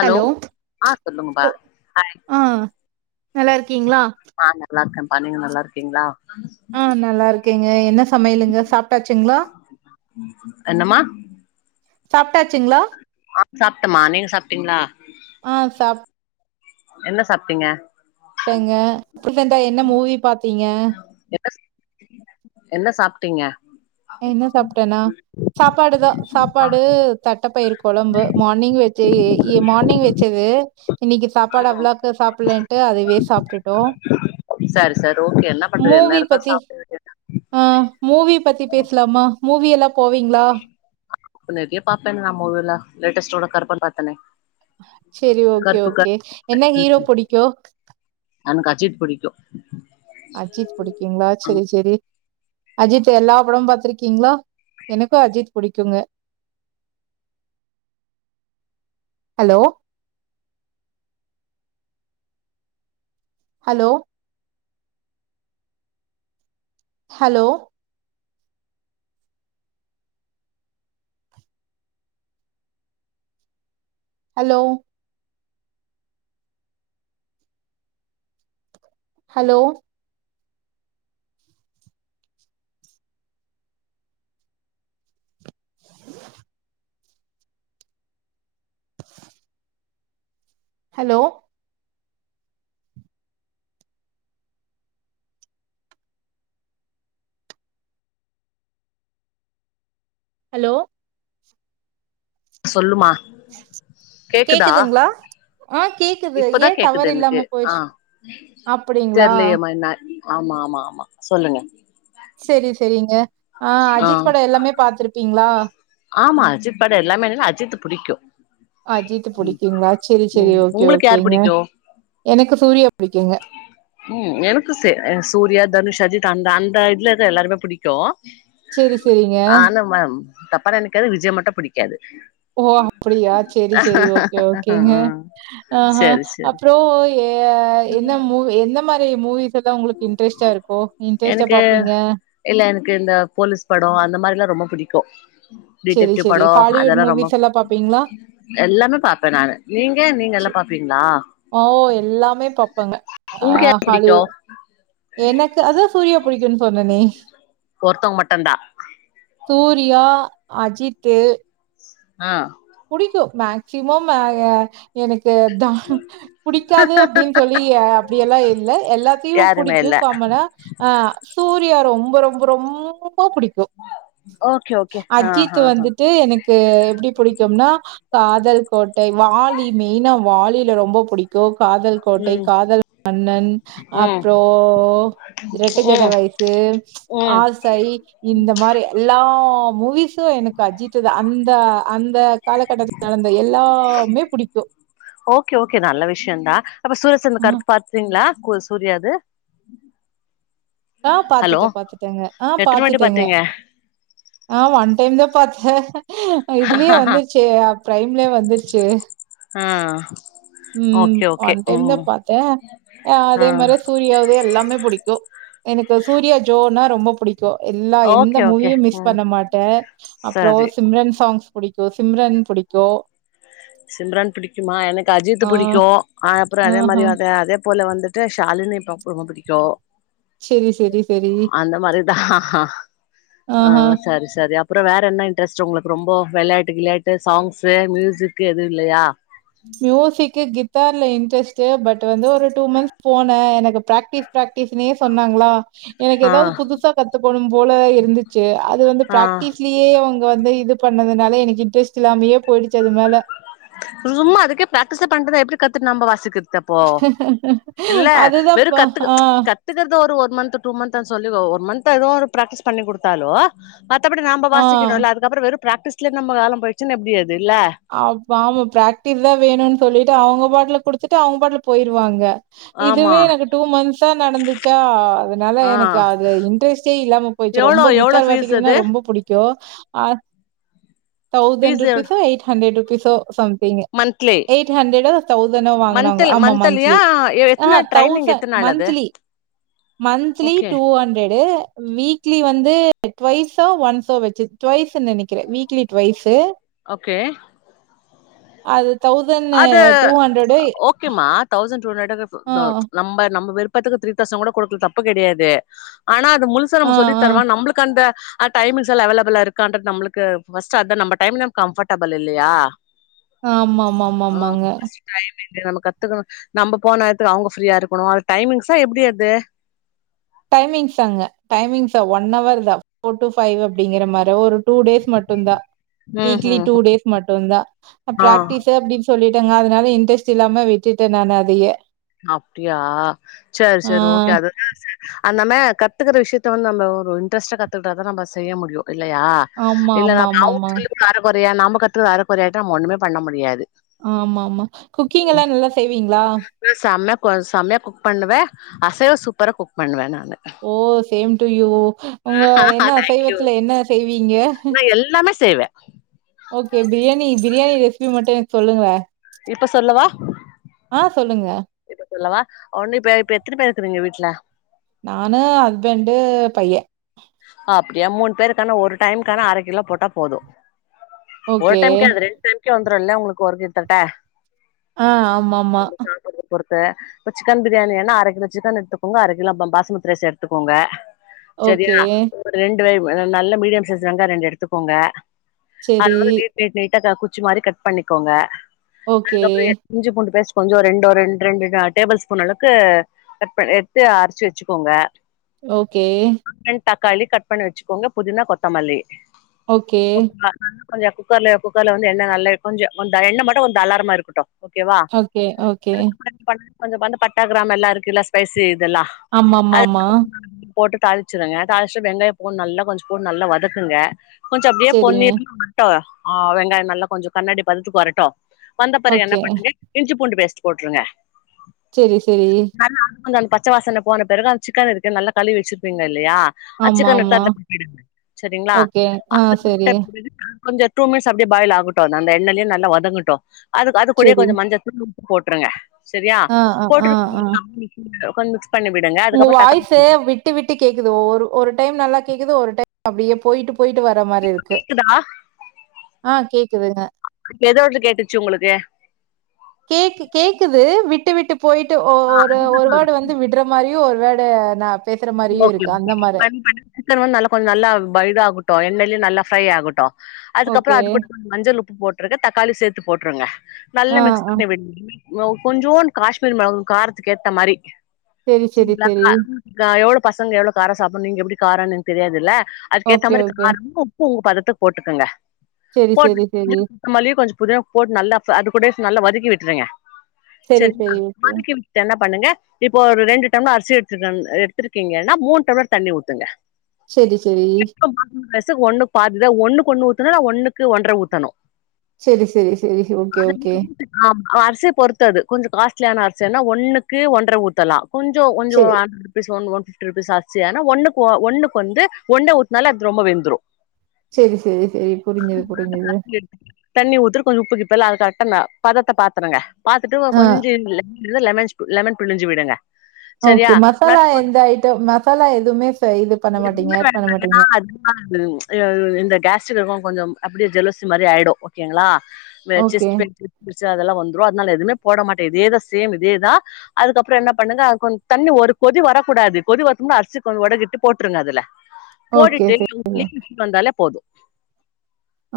Hello ஆ சொல்லுங்கப்பா hi ஆ நல்லா இருக்கீங்ளா அ நல்ல இருக்கேமா நீங்க நல்லா இருக்கீங்ளா ஆ நல்லா இருக்கேங்க என்ன சமையலுங்க சாப்ட்டாச்சுங்ளா என்னம்மா சாப்ட்டாச்சுங்ளா ஆ சாப்ட்டம்மா நீங்க சாப்ட்டீங்ளா ஆ சாப் என்ன சாப்ட்டீங்க சாப்டங்க ரீசண்ட்டா என்ன என்ன மூவி பாத்தீங்க என்ன என்ன சாப்ட்டீங்க என்ன சாப்ட்டேனா சாப்பாடுதா சாப்பாடு தட்டைப்பயிர் கொழம்பு மா நீங்க வச்சேயே எ மார்னிங் வச்சது இன்னைக்கி சாப்பாடு ம் அவ்ளக்கு சாப்டலண்ட்டு அதுவே சாப்ட்டுட்டோ சார் ஓகே என்ன பண்றது என்ன மூவி இருக்க பத்தி சாப்ட வேண்டியதா ஆ மூவி பத்தி பேசல்லாமா மூவி எல்லா போவீங்களா முன்னருக்கே பாப்பேன் நா மூவில லேட்டஸ்டோட கருப்பன் பாத்தேனே சேரி ஓகே ஓகே என்ன ஹீரோ புடிக்கு எனக் அஜித் புடிக்கு அஜித் புடிக்கீங்ளா ஆமா செரி செரி அஜித் எல்லா படமும் பாத்திருக்கீகளா எனக்கு அஜித் புடிக்குங்க hello hello hello hello hello hello hello சொல்லுமா கேக்குதா கேக்குதுங்களா ஆ கேக்குது ஏ இப்பதா டவர் கேக்குது எனக்கு இல்லாம ஆ போயிடுச்சு அப்டிங்களா தெர்லையம்மா என்ன ஆமா ஆமா ஆமா சொல்லுங்க செரி செரிங்க ஆ அஜித் பட எல்லாமே பாத்துருப்பீங்ளா ஆமா அஜித் பட எல்லாமே இல்ல அஜித் புடிக்கு அஜித் ம் புடிக்குங்ளா செரி ம் செரி ஓகே உங்களுக்கு யார் ஓகேங்க புடிக்கு எனக்கு சூர்யா புடிக்குங்க ம் எனக்கு சே சூர்யா தனுஷ் அஜித் அந்த அந்த இதுல எ எல்லாருமே புடிக்கு செரி செரிங்க ஆனா மேம் தப்பா நெனைக்காத விஜய் மட்டு பிடிக்காது ஓ அப்டியா செரி செரி ஓகே ஓகேங்க ஆஹ சரி சரி அப்பறோ எ என்ன மூவ் என்ன எந்த மாரி மூவிஸ் எல்லா உங்களுக்கு இன்ட்ரஸ்டா இருக்கு இன்ட்ரஸ்டா எனக்கு பாப்பீங்க இல்ல எனக்கு இந்த போலீஸ் படோ அந்த மாரியெல்லா ரொம்ப புடிக்கு சரி, டிடெக்டிவ் சரி. படோ ஹாலிவுட் அதெல்லா ரொம்ப மூவிஸ் எல்லாம் பார்ப்பீங்களா? எல்லாமே பாப்பே நானு நீங்க நீங்க ச எல்லா பாப்பீங்ளா ஓ! எல்லாமே பார்ப்பங்க. ஆ உங்ளுக்கு யார புடிக்கு ஹாலிவுட் எனக்கு அதா சூர்யா புடிக்குன்னு சொன்னனே ஒருத்தவங்க மட்டுந்தா சூர்யா அஜித்து ஆ புடிக்கு மேக்சிமம் ஆ எனக்கு த புடிக்காது அப்டின்னு சொல்லி ஆ அப்டி எல்லா இல்ல எல்லாத்தையு யாருமே புடிக்கு இல்ல காமன்னா ஆ சூர்யா ரொம்ப ரொம்ப ரொம்ப புடிக் கு ஓகே ஓகே ஆ அஜித் ஆ ஆ வந்துட்டு எனக்கு எப்டி புடிக் னா காதல் கோட்டை வாலி மெய்னா வாலில ரொம்ப புடிக் கு காதல் கோட்டை ம் காதல் மன்னன் ம் அப்றோ ரெட்ட ஜட ம் வயசு ம் ஆஸ் சை இந்த மாரி எல்லா மூவிஸ்சு எனக்கு அஜித்தா அந்த அந் காலகட்டத்தில் நடந்த எல்லாமே புடிக்கு ஓகே ஓகே நல்ல விஷ்யந்தா அப்ப அ. சூரியஸ்சனுக்கு அடுத்து பார் ங்களா கு சூர்யா இது அ பாத்துட்ட பாத்துட்டேங்க ஆ எத்தன வாட்டி பாத்துட்டேங்க பாத்தீங்க ஆ ஒன் டைம் தா பாத்த இதுலியே வந்துருச்சு அ ப்ரைம்ல வந்துருச்சு அ ம் ஒன் டைம் தா பாத்தே ஆ அதே மார்ய சூர்யாவ்தே எல்லாமே புடிக்கு தோ எனக்கு சூர்யா ஜோ னா ரொம்ப புடி கு எல்லா எந்த ஓகே ஓகே மூவியு மிஸ் ம் பண்ண மாட்டே அப்றோ சரி சிம்ரன் சாங்ஸ் புடிக்கு சிம்ரன் புடிக்கு சிம்ரான் புடிக்குமா எனக்கு அஜித்து ஆ புடிக்கு அ அப்புற அதே மாரி ஆஹா அத அதே போல வந்து த்ர ஷாலினி பம்ப் புடிக்கு செரி செரி செரி அந்த மாரிதா ஆ ஆஹா சாரி ஸ் சரி அப்ற வேற என்ன இன்ட்ரெஸ்ட் உங்ளுக் ரொம்போ வெள்யாட்டு கிள்யாட்டு சாங்ஸு மியூசிக் எதுவு இல்லயா மியூசிக்கு கிட்டார்ல இன்டஸ்ட்டு பட் வந்து ஒரு டூ மந்த்ஸ் போன எனக்கு ப்ராக்டிஸ் ப்ராக்டிஸ்னே சொன்னாங்ளா எனக்கு ஆ எதாவ்து புதுசா கத்துகோணும்போல இருந்துச்சு அது வந்து ஆ ப்ராக்டிஸ் லியே அவுங்க வந்து இது பண்ணதுனால எனக்கு இன்ட்ரெஸ்ட் இல்லாமயே போய்டுச்சு அது மேல சும்மா அதுக்கே ப்ராக்டிஸ்ஸே பண்ட்டுருந்தா எப்ப கத்துட் நம்ப வாசிக்கிற்து அப் போ இல்ல வெறு அதுதாப்பா கத்துக ஆ கத் த்துக்கற்து ஒரு ஒன் மந்த்து டூ மந்த்னு சொல்லிகோ ஒரு மந்த் எதோ ஒரு ப்ராக்டிஸ் பண்ணி குடுத்தாலோ மத்தபடி நாம்ப ஆ வாசிக்கிணு இல்ல அதுக்கப்புற வெறு ப்ராக்டிஸ்லே நம்ப வேல போயிட்ச்சுன் எப்டி அது இல்ல ஆப் ஆமா ப்ராக்டித் தா வேணுன் சொல்லிட்டு அவுங்க பாட்ல குடுத்துட்டு அவுங்க பாட்ல போயிருவாங்க ஆமா இதுவே எனக்கு டூ மந்த்ஸ்ஸா நடந்துச்சா அதனால ஆ எனக்கு அதுல இன்ட்ரெஸ்ட்டே இல்லாம போயிச்சி எவ்ளோ ரொம்போ எவ்ளோ கித்தார் ஃபீஸ் வாசிக்கிதுன்னா அது ரொம்ப புடி க்யோ அ தௌசண்ட் ஃபீஸ் எவ்ளோ ருப்பீஸ்சோ எயிட்ஹண்ட்ரெட்ருப்பீஸ்சோ சம் திங் மந்த்லி எயிட்ஹண்ட்ரெடோ தௌசண்னோ வாங்னாங்க மந்த்ல் ஆமா மந்த்லியா மந்த்லி எத்தன ட்ரைனிங் தௌசண் எத்தன நாள் அது monthly monthly okay two hundred weekly வந்து ட்வைஸோ ஒன்ஸோ வச்சு ட்வைஸ்ன்னு நெனக்கிற வீக்லி ட்வைஸு ஓகே அது தௌசண்னு டூ ஹண்ட்ரடு கே மா தெளசண்ட் டூ ஹண்ட்ரெட் [unintelligible] நம்ப நம்ப விருப்பத்துக்கு த்ரீ தெளசண் கூட குடுக்குல தப்பு கெடையாது ஆனா அது முழு சோ ஆ, நம்ளு சொல்லி ஆ. தரவா நம்ப்ளுக்கு அந்த அ டைமிங்ஸ்ல்லா அவைலபுளா இருக்கான்றது நம்ளுக்கு ஃபர்ஸ்ட் அத நம்ப டைம் நம் கம்பஃப்டபிள் இல்லயா ஆம்மாமமமாங்க டைம் என்ன நம்ம கத்துக்கணு நம்ப போன நேரத்துக்கு அவுங்க ஃப்ரீயா இருக்குணு அது டைமிங்ஸா எப்டி அது டைமிங்ஸ் அங்க டைமிங்ஸ ஒன் அவர் தா ஃபோர் டு ஃபைவ் அப்டிங்கற மாரி ஒரு டூ டேஸ் மட்டுந்தா ம் வீக்லி ம் டூ டேஸ் மட்டுந்தா அ ஆஹ் ப்ராக்டிஸ அப்டி சொல்லிட்டங்க அதுனால இன்டஸ்ட் இல்லாம விட்டுட்ட நானு அதயே அப்டியா சேர் சரி ஓகே அது யா சே அந்தமே கத்துக்குற விஷ்யத்த வந்து நம்ப ஒரு இன்ட்ரஸ்ட்டா கத்துக்குட்டா தா நம்ப செய்ய முடியு இல்லயா ஆமா, இல்லங்க ஆமா, ஆமாமா. அவுங் [inaudible] அரகொறையா நாம்ப கத்துகுது அரகொற ஆயிட்டா நம்ப ஒன்னுமே பண்ண முடியாது ஆமாமா குக்கிங் எல்லா நல்லா செய்வீங்ளா ம் சம்ய கொ சம்யா குக் பண்ணுவே அசைவ சூப்பரா குக் பண்ணுவே நானு ஓ சேம் டு யூ உங்க ஆஹா என்ன தேங்க்யூ அசைவத்துல என்ன செய்வீங்க நா எல்லாமே செய்வே ஓகே பிரியாணி பிரியாணி ரெசிபி மட்டு எனக் சொல்லுங்ள இப்ப சொல்லவா ஆ சொல்லுங்க இப்ப சொல்லவா ஒன்னு இப்ப இப்ப எத்தன பேர் இருக்றீங்க வீட்ல நானு ஹஸ்பண்ட்டு பைய அப்டியா மூணு பேருக்கானா ஒரு டைம்கானா அரை கிலோ போட்டா போது ஒரு ஓகே. டைம்கே அது ரெண்டு டைம்கே வந்துருல்ல உங்களுக்கு ஒரு கை தட்ட ஆ ஆமா ஆமா சாப்படுறத பொறுத்த இப்ப சிக்கன் பிரியாணி எனா அரை கிலோ சிக்கன் எடுத்துக்கோங்க அரை கிலோ பம் பாஸ்மதி ரைஸ் எடுத்துக்கோங்க ஓகே. செரியா ஒரு ரெண்டு வெய் ஒ நல்லா மீடியம் சைஸ் வெங்கா ரெண்டு எடுத்துக்கோங்க அத சரி. வந்து நீட் நீட் நீட்டா குச்சி மாரி கட் பண்ணிக்கோங்க ஓகே. அதுக்கப்ரோ எ இஞ்சி பூண்டு பேஸ்ட் கொஞ்சோ ஒரு ரெண்டு ரெண்டு ரெண்டுடா டேபிள் ஸ்பூன் அளவுக்கு கட் பன் எடுத்து அரச்சி வச்சிக்கோங்க ஓகே வென் தக்காளி கட் பண்ணி வச்சிக்கோங்க புதினா கொத்தமல்லி ஓகே. [unintelligible] நல்லா கொஞ்ச குக்கர்ல குக்கர்ல வந்து எண்ண நல்லா கொஞ்சோ எண்ணெ மட்டு கொஞ்சோ தாரலமா இருக்கட்டு ஓகேவா ஓகே, ஓகே. [unintelligible] கொஞ்ச வந்து பட்ட கிராம்ப எல்லா இருக்குல்ல ஸ்பைசி இதெல்லா ஆம்மா ஆம்மா அது ஆம்மா போட்டு தாளிச்சிடுங்க தாளிச்சிட்டு வெங்காயோ பூண்டு நல்லா கொஞ்ச பூண்டு நல்லா வதக்குங்க கொஞ்ச அப்டியே சரிங்க. பொன்னீநிறமா [unintelligible] ட்ட ஆ வெங்காயோ நல்லா கொஞ்சோ கண்ணாடி பதத்துக்கு வரட்டு வந்த பிறகு என்ன ஓகே. பண்ணுங்க இஞ்சி பூண்டு பேஸ்ட் போட்டுருங்க செரி செரி அது அது வந்து அந்த பச்ச வாசன போன பிறகு அந்த சிக்கன் இருக்கு நல்லா கழுவி வச்சிருப்பீங்க இல்லயா அச்சக்கண்ணு ஆமாமா. எடுத்து போட்டுங்க சரிங்களா ஓகே. ஆ அதுக்கு சரி, [unintelligible] கொஞ்ச டூ மினிட்ஸ் அப்டியே பாயில் ஆகட்டு அந்த எண்ணெய்யிலையே நல்லா வதங்கட்டு அதுக்கு அது கூடே சரி. கொஞ்ச மஞ்ச [inaudible] போட்டுருங்க சரியா ஆ, ஆ, ஆ, ஆ. போட்டுருக்கு [inaudible] மிக்ஸ் பண்ணிவிடுங்க உங்க அதுக்கப்ரோ வாய்ஸு தக்காளி [unintelligible] விட்டு விட்டு கேக்குது ஒ ஒரு டைம் நல்லா கேக்குது ஒரு டைம் அப்படியே போயிட்டு போயிட்டு வர இந்த மாரி இருக்கு கேக்குதா ஆ கேக்குதுங்க ஆ எதவச்சி கேட்டுச்சு உங்ளுக்கு கேக் கேக்குது விட்டு விட்டு போயிட்டு ஒ ஒ ஆ ஒரு அதுதா ஒரு சொல்ற வேர்ட் வந்து விடுற மாரியு ஒரு வேர்ட் நா பேசுற மாரியு இருக்கு அந்த மாரே சிக்கனு வந்து நல்லா கொஞ்ச நல்லா பைடு ஆகட்டு எண்ணெய்லே நல்லா ஃப்ரை ஆகட்டு அதுக்கப்ரோ ஓகே. அது கூட கொஞ் மஞ்சள் உப்பு போட்டுருக்கு தக்காளி சேர்த்து போட்டுருங்க நல்லா ஆ, மிக்ஸ் ஆ. பண்ணி விடு [inaudible] இன்னோ கொஞ்சோடு காஷ்மீர் மிளகா காரத்துக்கு ஏத்த மாதிரி செரி செரி செரி [unintelligible] கா எவ்ளோ பசங்க எவ்ளோ காரோ சாப்டு நீங்க எப்டி காரனு எனக்கு தெரியாதுல்ல அதுக்க ஏத்த ஓகே மாதிரி ஓகே கார ரொம்போ உப்பு உங்க பதத்து போட்டுக்கங்க செரி செரி செரி போட்டு [inaudible] மல்லி கொஞ்ச புதினா போட்டு நல்லா ப அது கூட நல்லா வதக்கி விட்டுருங்க செரி செரிங்ளா செரி ஓகே வதக்கி தென்ன பண்ணுங்க இப்போ ஒரு ரெண்டு டம்ளர் அரிசி எடுத்து எடுத்திருக்கீங்கன்னா மூணு டம்ளர் தண்ணி ஊத்துங்க செரி செரி ம் அரிசி ஒன்னு பாதிதா ஒன்னுக்கு ஒன்னு ஊத்தணு ஒன்னுக்கு ஒன்றரை ஊத்தணு செரி செரி செரி ஓகே ஓகே ஆம் அரிசிய பொறுத்தது கொஞ்சோ காஸ்ட்லியான அரிசி சென்னா ஒன்னுக்கு ஒன்றரை ஊத்தலா கொஞ்சோ கொஞ்சோ செரி அ ஒன் ஒன் பிப்டி ருபீஸ் ஆச்சி ஏனா ஒன்னு ஒன்னு வந்து ஒன்ட உத்துனாலு அது ரொம்ப வெந்துரு செரி செரி செரி புரிஞ்சிது புரிஞ்சிது தண்ணி ஊத்திட்டு கொஞ்ச உப்புக்கிப்பல்லா அது கரெக்டா ந பதத்த பாத்துருங்க பாத்துட்டு ஆ கொஞ்ச லெமன் ஸ் லெமன் பிழிஞ்சு விடுங்க ஓகே சரியா ந மசாலா எந்த ஐட்டம் மசாலா எதுமே இது பண்ண மாட்டீங்க எதுவுமே ஏட் பண்ண மாட்டீங்க [unintelligible] இந்த கேஸ்ட்ரிக் இருக்கு கொஞ்சம் அப்டியே ஜெல்லசி மாரி ஆய்டு ஓகேங்களா இந்த ஓகே செஸ்ட் பெயின் [inaudible] அதெல்லா வந்துரு அதனால எதுமே போட மாட்டே இதேதா சேம் இதேதா அதுக்கப்றோ என்ன பண்ணுங்க கொன் தண்ணி ஒரு கொதி வரக்கூடாது கொதி வரத்க் முன்ன அரிசி கொஞ் ஒடகிட்டு போட்ருங்க அதுல ஓகே போட்டுட்டு செரி [inaudible] வந்தாலே போது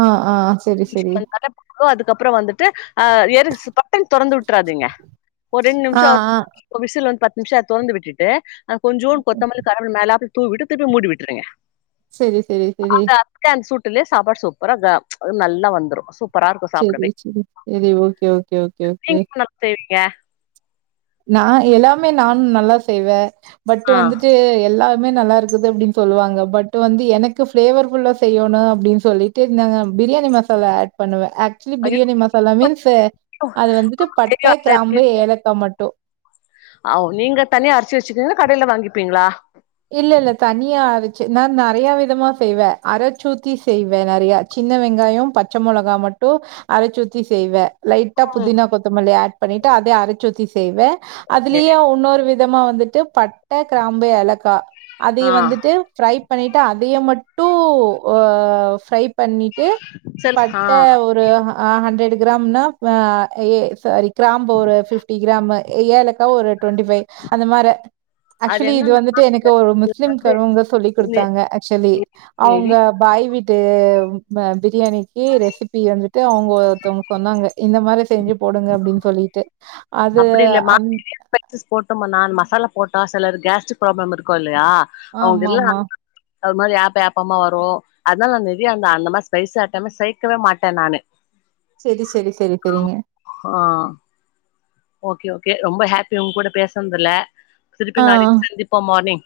ஆ ஆ செரி செரி [inaudible] அதுக்கப்றோ வந்துட்டு அ எரி பட்டுன் தொறந்து விட்றாதிங்க ஒரு ரெண்டு ஆ நிம்ஷோ ஆ [inaudible] விசில் வந்து பத்து நிமிஷோ அத தொறந்து விட்டுட்டு அது கொஞ்சு கொத்தமல்லி [unintelligible] மேலாப்ல தூவி விட்டு திருப்பி மூடி விட்டுருங்க செரி செரி செரி அக்கா அந்த சூட்டலே சாப்பாடு சூப்பரா இதா ஒரு நல்லா வந்துரு சூ செரி செரி செரி ஓகே ஓகே ஓகே ஓகே செரிக்கா நா எல்லாமே நானு நல்லா செய்வே பட்டு் ஆ வந்துட்டு எல்லாமே நல்லா இருக் குது அப்டின் சொல்லுவாங்க பட்டு வந்து எனக்கு ஃப்ளேவர் ஃபுல்லா செய்யோணு அப்டின் சொல்லிட்டு இந்த பிரியாணி மசாலா ஏட் பண்ணுவே ஆக்சுலி ஐயோ பிரியாணி மசாலா மீன்ஸ் அது வந்துட்டு பட்ட கிராம்பு ஏலக்கா மட்டு ஓ நீங்க தனியா அரிச்சி வெச்சுக்கீங்கா கடைல வாங்கிப்பீங்ளா இல்லல்ல தனியா ஆரச்சு நா நறையா விதமா செய்வே அரச்சூத்தி செய்வே நெறையா சின்ன வெங்காயோ பச்ச மெளகா மட்டு அரச்சூத்தி செய்வே லைட்டா ம் புதினா கொத்தமல்லி ஆட் பண்ணிட்டு அதே அரச்சூத்தி செய்வே ஓகே அதுலியே உன்னொரு வி தமா வந்துட்டு பட்ட கிராம்பு ஏலக்கா அதிய ஆ வந்துட்டு ஃப்ரை பண்ணிட்டு அதை மட்டு அ ஃப்ரை பண்ணிட்டு சரி ஆ பட்ட ஒரு அ ஹண்ட்ரட் கிராம்ன அ ஏ சாரி கிராம்பு ஒரு ஃபிஃப்டி கிராமு ஏலக்கா ஒரு ட்வெண்டி ஃபைவ் அந்த மார அது ஆக்சுலி இது என்னன்னா வந்துட்டு எனக் கு ஒரு இதுல முஸ்லிம் வந்து கருவங்க சொல்லி் நெ குடுத்தாங்க ஆக்சுலி நெ நெய் அவுங்க பாய் வீட்டு அ பிரியாணிக்கு ரெசிபி வந்துட்டு அவுங்க ஒருத்தவங்க சொன்னாங்க இந்த மாரி செஞ்சு போடுங்க அப்டின் சொல்லீட்டு அப்டி இல்லமா [inaudible] பைசஸ் போட்டமன்னா மசாலா போட்டா சிலருக்கு கேஸ்ட்ரிக் ப்ராப்ளம் இருக்கு இல்லையா அவுங்க இல்ல ஆமாமா. [inaudible] ஒரு மாரி ஏப்ப ஏப்பமா வரு அதனால நிதி அந்த அந்த மார ஸ்பைசி ஆட்டமே சேக்கவே மாட்டே நானு செரி செரி செரி செரிங்க ஆ ஓகே ஓகே ரொம்ப ஹேப்பி உங்க கூட பேசுனதுல திருப்பி ஆ, நாளைக்கு சந்திப்போ மார்னிங்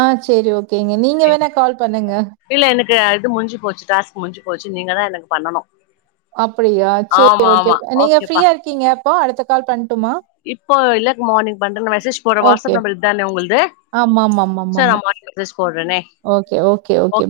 ஆ செரி ஓகேங்க நீங்க வேணா கால் பண்ணுங்க இல்ல எனக்கு இது முடிஞ்சு போச்சு டாஸ்க் முஞ்சு போச்சு நீங்க தா எனக்கு பண்ணனு அப்டியா செரி ஆமா ஓகே ஆமா நீங்க ஓகேப்பா ஃப்ரீயா இருக்கீங்க அப்போ அடுத்த கால் பண்டுமா இப்போ இல்லக்கு மார்னிங் பண்றே நா மெசேஜ் போட்ற ஓகே. வாட்ஸ்அப் நம்பர் இத்தானே உங்கள்து செரி நா ஆமாமாமாமா. மார்னிங் மெஸ்சேஜ் போட்றனே ஓகே ஓகே